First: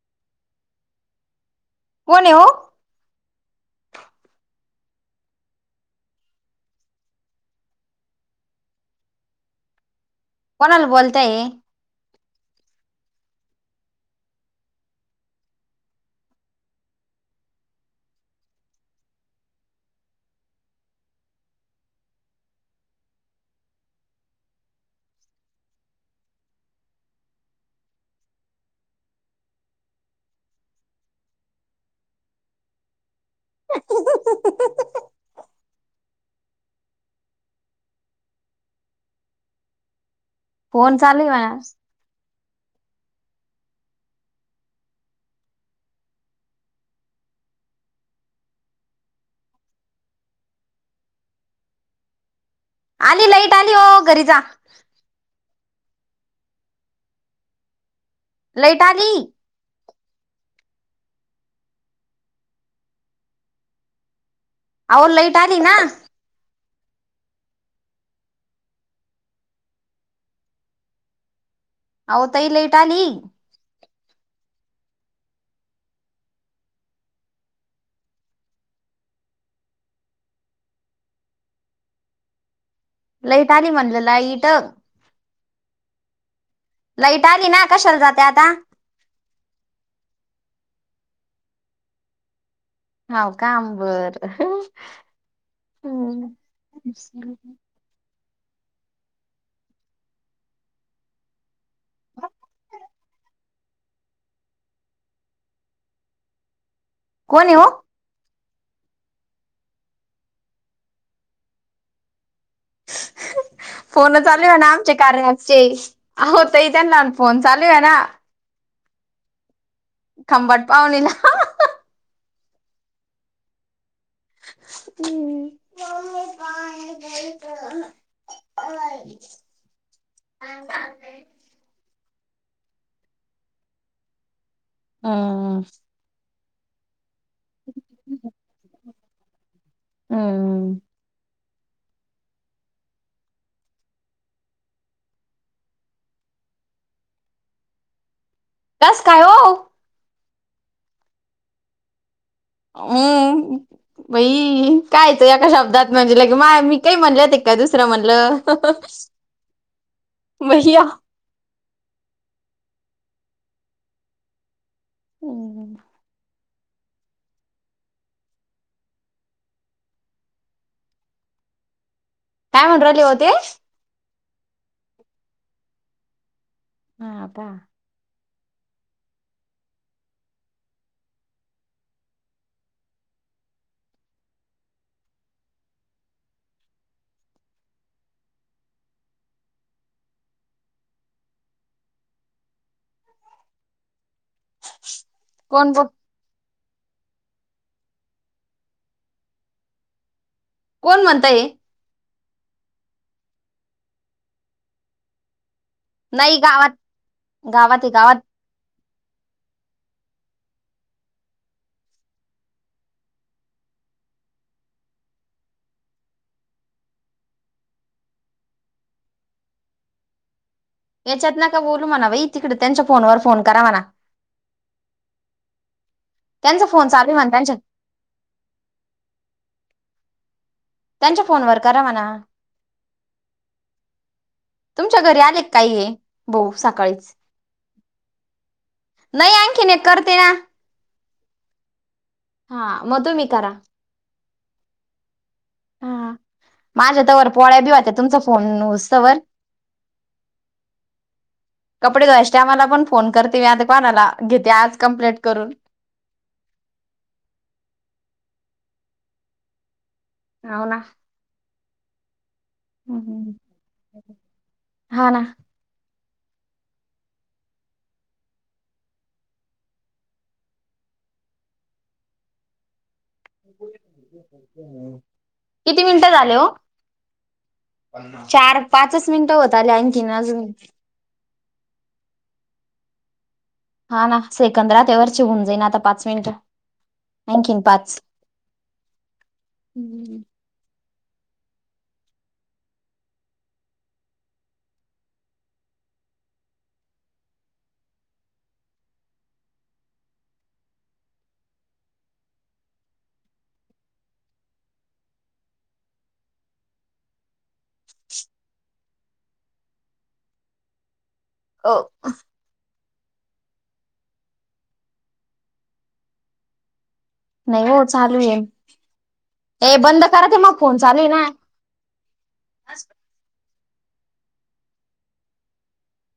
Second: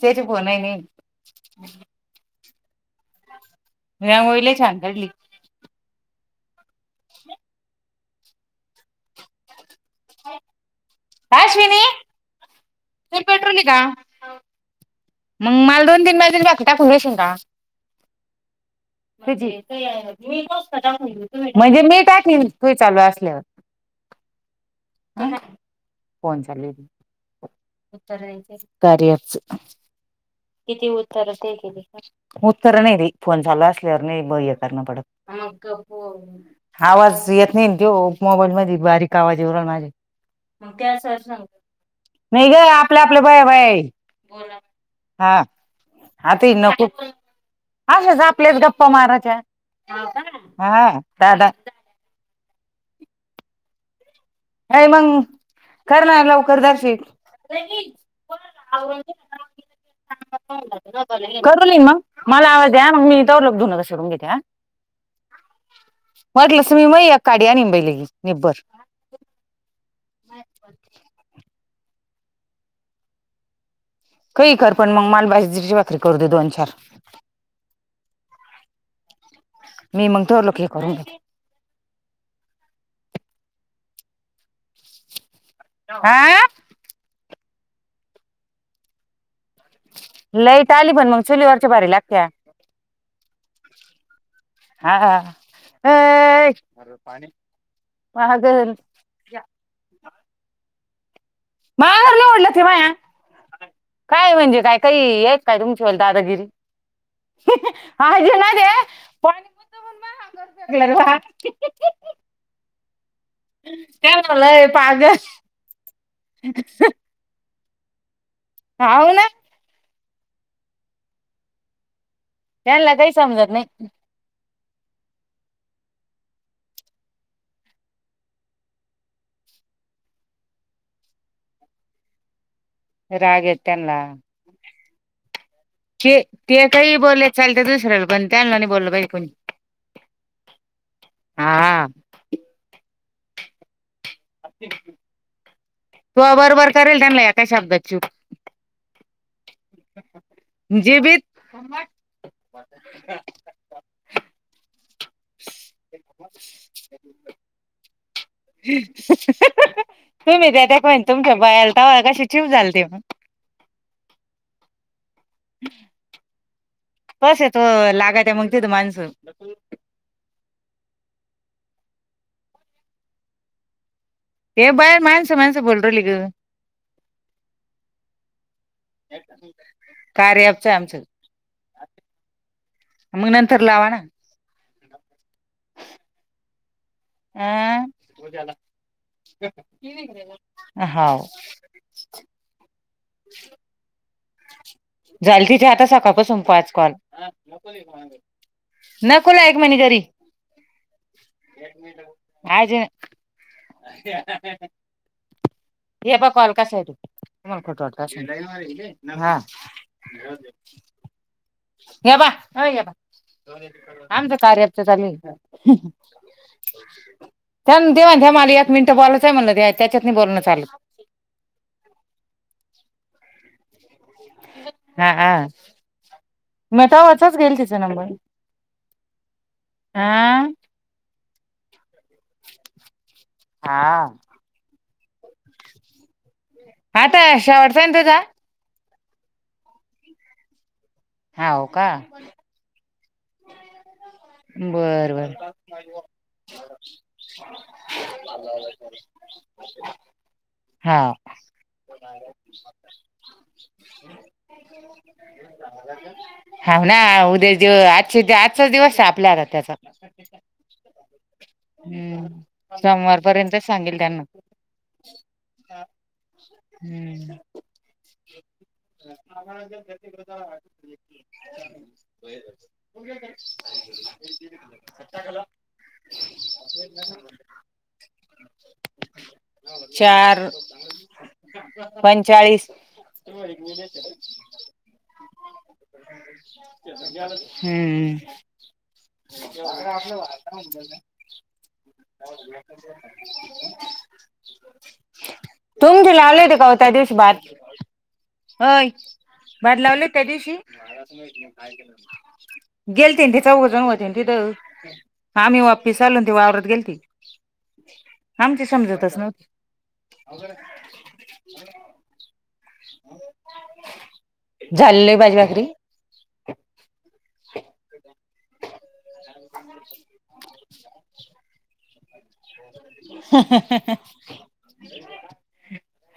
ते त कोण आहे नाही. कोण ए हो. [unintelligible] कोणाला बोलताये. ते पट्रोल हे का. [unintelligible] [inaudible] म्हणजे मी टाकीन तुझी चालू असल्यावर. [inaudible] [unintelligible] फोन चालू आहे कार्याच. किती उत्तर ते केली का उत्तर नाही रे. फोन चालू असल्यावर नाही ब हे करणं पडत. आवाज येत नाही द्यो मोबाईल मध्ये बारीक आवाज येऊ रा माझे. मग फोन त्याच्या चालू आहे संग म्हणा नाही ग आपले आपले बाया बाया आहे होना. हा आता हीन खूप असेच आपलेच गप्पा मारायच्या हाव का? हा. चालु हाय. आली लाईट आली हो घरी जा अ मंग करणार लवकर दाशी लाईट आली. करूली मग मला आवाज द्या मग मी तोवर धुण [unintelligible] घेते ह अहो लईट आली ना तुम्ही मग काडी निंबाईले निबर [inaudible] अहो ताई लाईट आली. काही कर पण मग मला बाजरीची भाकरी करू दे दोन चार मी मग ठेवलो की करून लाईट आली म्हणलं लाईट आं लाईट आली ना कशाला जाते आता लाईट आली पण मग चोलीवरच्या बारी लागत्या. हाव का बर हा हो. महागल माहेरला ओढलं ते माया काय म्हणजे काय काही येत काय दादागिरी कोण आहे हो हाज ना [unintelligible] फोन त्यांना चालू आहे लय ना आमचे पागल कार्याचे होतय त्यांना फोन चालू हेना. हाव ना. खंबट पाहुणी ना त्यांला काही समजत नाही. हम्म [unintelligible] राग हे त्यांना हम्म. चे ते काही बोले चालत दुसऱ्याला पण त्याला बोलल नाही कोणी हम्म हा तो बरोबर करेल त्यांना एका शब्दाची असं काय हो? जीबित हम्. बई कायचं एका शब्दात म्हणजेला की मा मी काही म्हणलंत का दुसरं म्हणलं तुम्ही त्या त्या भैया कोन तुमच्या बायाला तवा कशी चीव झालती मग कस येतो लागाय त्या मग तेत माणसं काय म्हणून राहिले हो ते? हे बाय मानस मानस बोलू राहिली ग हा. आता कारे आपचं आमचं मग नंतर लावा ना आं. [unintelligible] हाव [inaudible] झाल तिजे कोण ब आता सकाळपासून पाच कॉल नकोला एक महिने घरी कोण म्हणता हे आज - - हे ब नाही कॉल गावात कसा येतोय. तुम्हाला गावात खोटं आहे वाटतं गावात असलं तर. हा यबा ह यबा. आमच कार्यॲप चालूय इथं. त्यान देवा त्या मला एक मिनटं बोलायचं आहे म्हलं त्याच्यात नाही बोलण चालत. याच्यात नका बोलू म्हणा बाई तिकड त्यांच्या फोनवर फोन करा म्हणा. हा, हा. त्यांचा फोन चालू म्हणा मतावरचाच त्यांच्या गेईल तिचा नंबर. हा. त्यांच्या फोन वर करा म्हणा. हा. तुमच्या घरी आले काही ये? भाऊ सकाळीच. [unintelligible] चंदुदा नाही आनखीन एक करते ना. हा हो का हा म तुम्ही करा बर बर हा माझ्या तवर पोळ्या बि व्हत्यात तुमचा फोन हुस्तवर हा [inaudible] टायमाला पण फोन करते मी आता कोणाला घेते आज कंप्लीट करून. हाव ना उद्या दिव आज आजचा दिवस आहे आपल्याता त्याचा हावना हम्म सोमवारपर्यंतच सांगेल त्यांना हा ना हम्म [inaudible] [inaudible] किती मिनिटं झाले हो चार, पाचच मिनिटं होत आले आणखीन अजून चार पंचाळीस हा ना सेकंद राहते वरचे होऊन जाईन आता पाच मिनिटं आणखीन पाच. हम्म [inaudible] [unintelligible] [unintelligible] तुमचे लावलय ते को त्या दिवस भर होय भद लावले त्या दिवशी गेल तेन तेचा [unintelligible] तिथं आम्ही वा्पिस आलो ते वावरत गेलती. आमची समजतस नव्ह अ झालंय भाजी भाकरी नाही हो चालू ये हे बंद करा ते मग फोन चालूय ना [unintelligible]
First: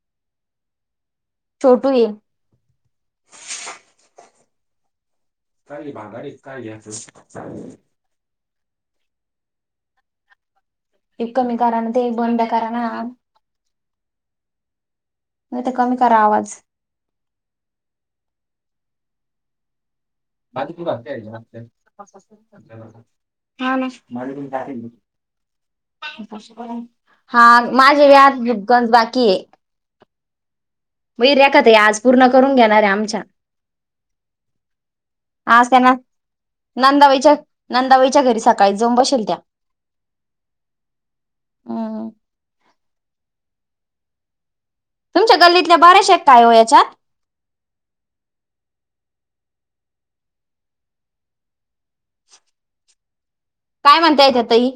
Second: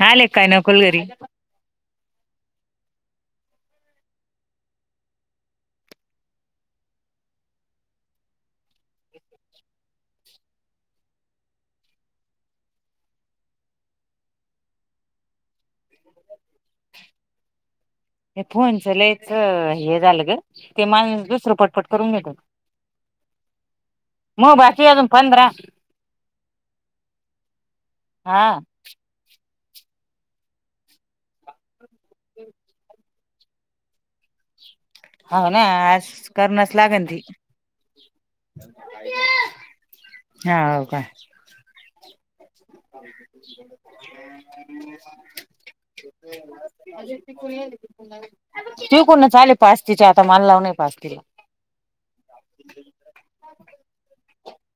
हा ले काय नकलगरी छोटूय काय बागारी काय घ त ह कमी कारण ते बंद कराणा नाही ते कमी करा आवाज हे फोनच लयच हे झालं ग [unintelligible] हो ते माणूस दुसरं पटपट करून घेतो ना मग बाकी अजून पंधरा हा माझे हा [unintelligible] वग रेखत आज पूर्ण करून घेणार आहे आमच्या हो ना आज त्यांना करणच लागन ती नंदावईच्या नांदावईच्या घरी सकाळी जोम बशल त्या हा हो का हम्म टिक तुमच्या गल्लीतल्या बऱ्याच आहेत काय हो टॉक याच्यात अज कोणी तू कोण चाले पास्तीचे आता मान लाव नाहीय पास्तीला काय म्हणता येत तई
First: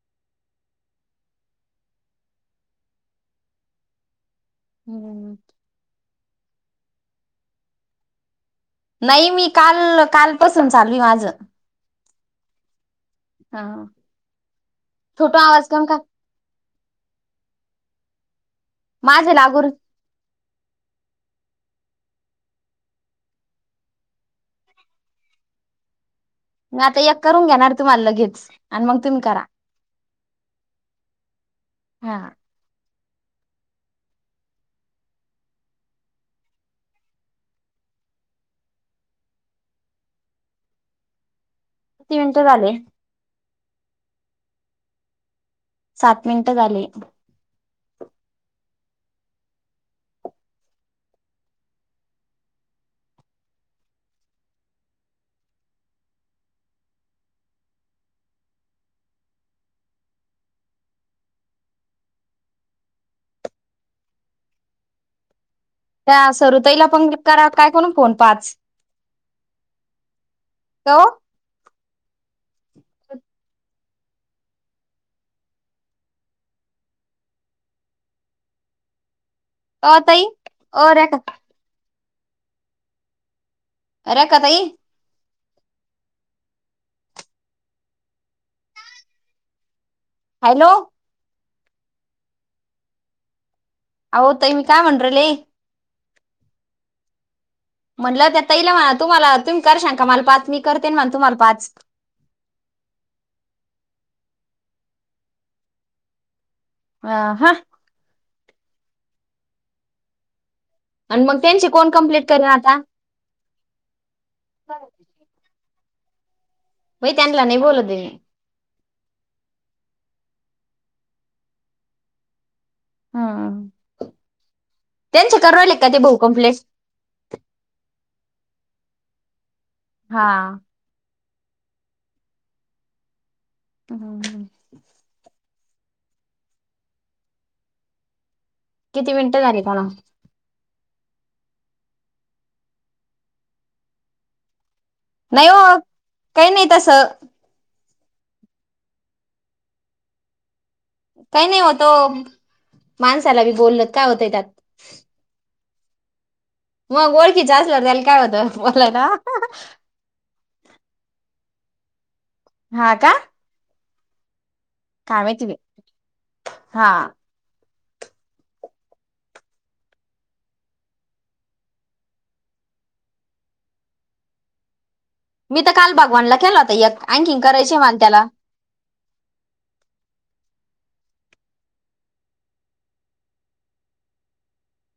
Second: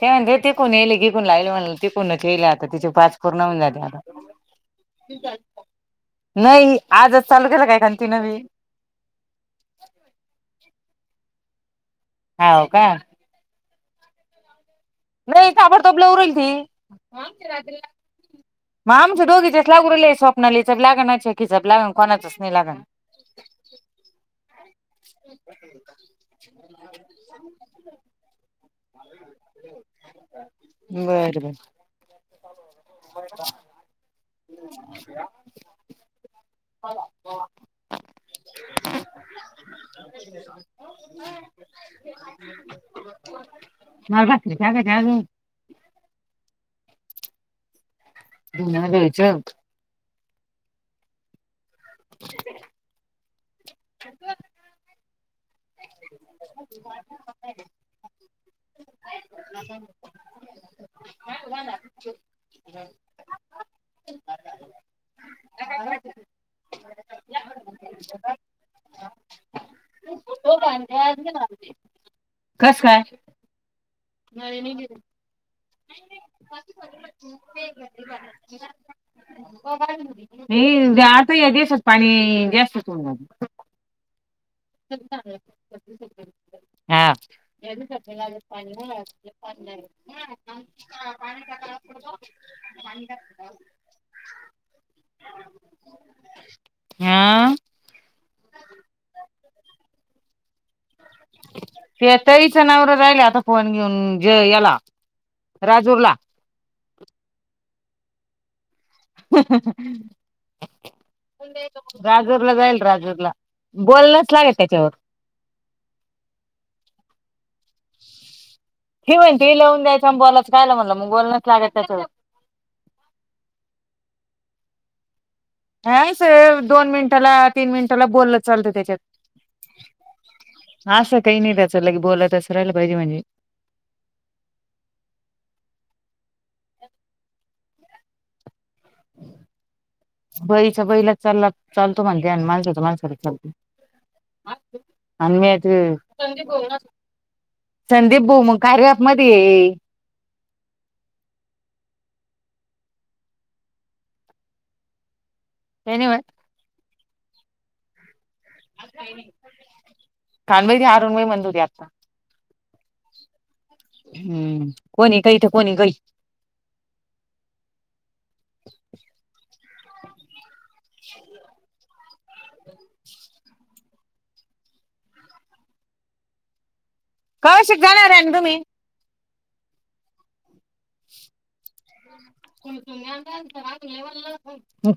ते म्हण ते तिकून येले गिकून ला आले म्हणा तिकूनचेले आता तिचे पाच पूर्णऊन जाते आता हम्म नाही आजच चालू केलं काय खण ती नवी नाही मी काल कालपसून चालवी माझं हव का हा छोटू नाही आवाज काबड कम का तोब ल उल ती मग आमच्या माझे दोघीच्याच लागून लागूलेप कोणा लि जब लागणार किजब लागन कोणाचच नाही लागन यथझ मी आता एक करून घेणार तुम्हाला लगेच आणि मग तुम्ही करा बर बर बर हा ब [unintelligible] [inaudible] [unintelligible] ति मिंत झाले? म बस त्याग जाग सात मिनिटं झाली. त चयच [unintelligible] [inaudible] [unintelligible] [unintelligible] [unintelligible] त्या सरुताईला पण करात काय करून फोन पाच हो कस काय? [unintelligible] [unintelligible] ओ ताई हे ओ रेखा आता दिसात पाणी जास्त त अरे कताई हा हॅलो हो तय मी काय म्हणरले हा म्हटलं त्या तईला म्हणा तुम्हाला तुम्ही कर सांग का मला पाच मी करतेन म्हणा तुम्हाला पाच हे तईचं नावर राहिले आता फोन घेऊन याला राजूरला हह हा ह आणि मग त्यांची कोण कंप्लीट करेन राजूरला आता जाईल राजूरला बोलणच लागेल त्याच्यावर, त्यांला नाही बोलत दे ही म्हणती लवून द्यायच बोलायचं काय म्हणला मग बोलणच लागत त्याच्या‌ हा. हा भाऊ स कंप्लेट दोन मिनिटाला तीन मिनिटाला बोललं चालतं त्याच्यात हा. काही नाही त्याचलं की बोलातचं राहिला पाहिजे म्हणजे‌, हम्म ह्. किती मिनिटं झाली त्याला? बइ चा बईला चालला चालतो म्हणल्या आणि माणसाचा माणसाला चालतो. आणि नाही मी हो एक. काही नाही तसं संदीप भोम कार्यामध्ये ये काही नाही होतो माणसाला बी बोलल काय होतय त्यात. हेन म. मग ओळखीच्या असल्या. खनवे अरुणवेई मंदूर आता. हा का. हम्म कोणी काय कय माहिती तर बाई कोणी कय [inaudible] हा मी तर काल भगवानला केला होता अँकिंग कवा करायची शिक माल जाणार आहे त्याला ना तुम्ही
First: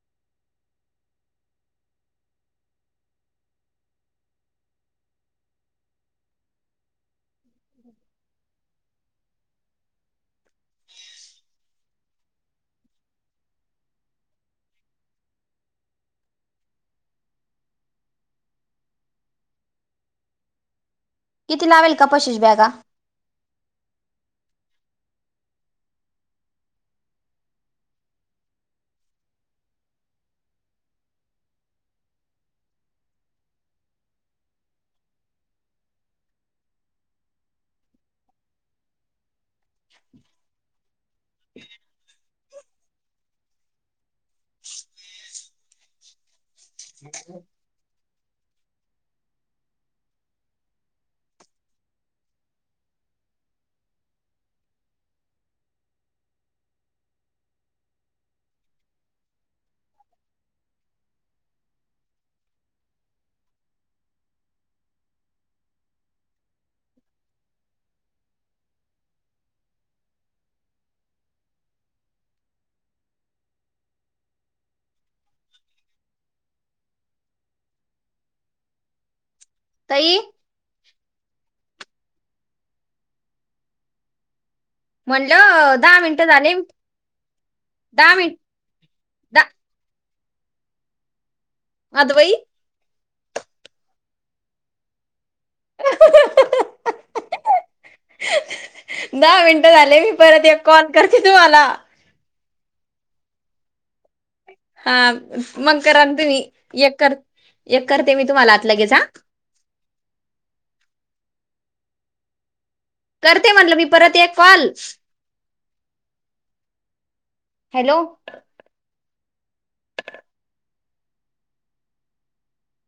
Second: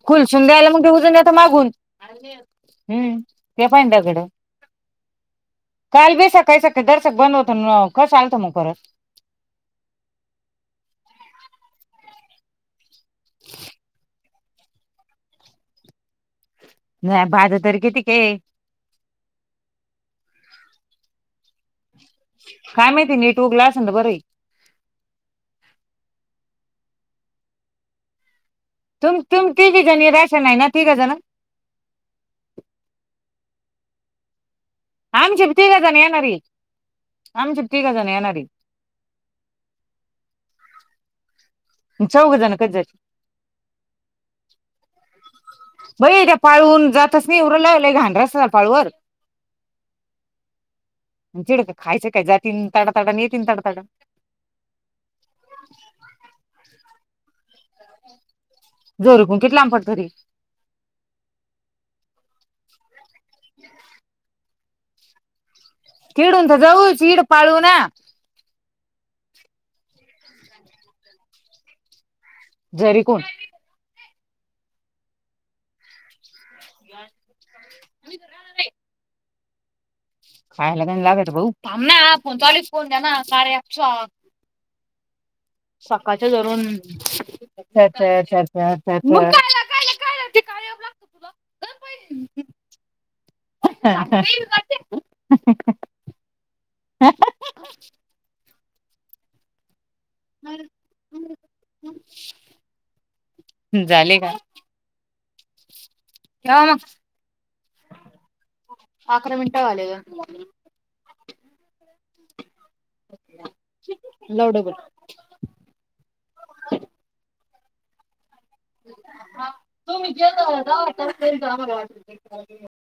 कुलशुंद्या आयला म्हणजे उजूनता मागून [inaudible] हम्म ते पाहि त्याकडं [inaudible] काल बेसा काय शक दर्शक बंद होत खस हलत म खरच [inaudible] नाही भाज तर किती काय. इथ लावेल [inaudible] बॅगा काय माहिती नीट उगला तर बरं ये, तुम तुमची बी जणी राशन आहे ना ठीक जण [inaudible] आमचपती गजण येणारी आमचपतीकजण येणारी [inaudible] [inaudible] चौघ जण क जाची. [inaudible] बई त्या पाळून जातच नाही उरलाला घांडर असत पाळवर चिड का खायचं काय जातीन ताडाताडा येतीलन तडातडा [inaudible] जोरकू केटलाम पडतो र [inaudible] ह किडू तर जाऊ चिड पाडवू ना, जरी कोण? राणार [inaudible] तई खायलाग लागे आम ना फोन चचाली फोन त्याो [inaudible] म्हणलं दहा मिनिटं सकाळच्या झाले रुून अच्छा दहा मिनिट अच्छा अच्छा् दहा लाग [inaudible] मधवई [inaudible] [inaudible] ह दहा मिनटं झाले मी परत एक कॉल करते तुम्हाला, झाले. का हा मग करा तुम्ही एक कर एक करते मी तुम्हाला आत लगेच ह. [inaudible] करते म्हणलं मी परत एक कॉल. हॅलो तुम्ही जेत आ का तपर्यंत आम्हाला वा,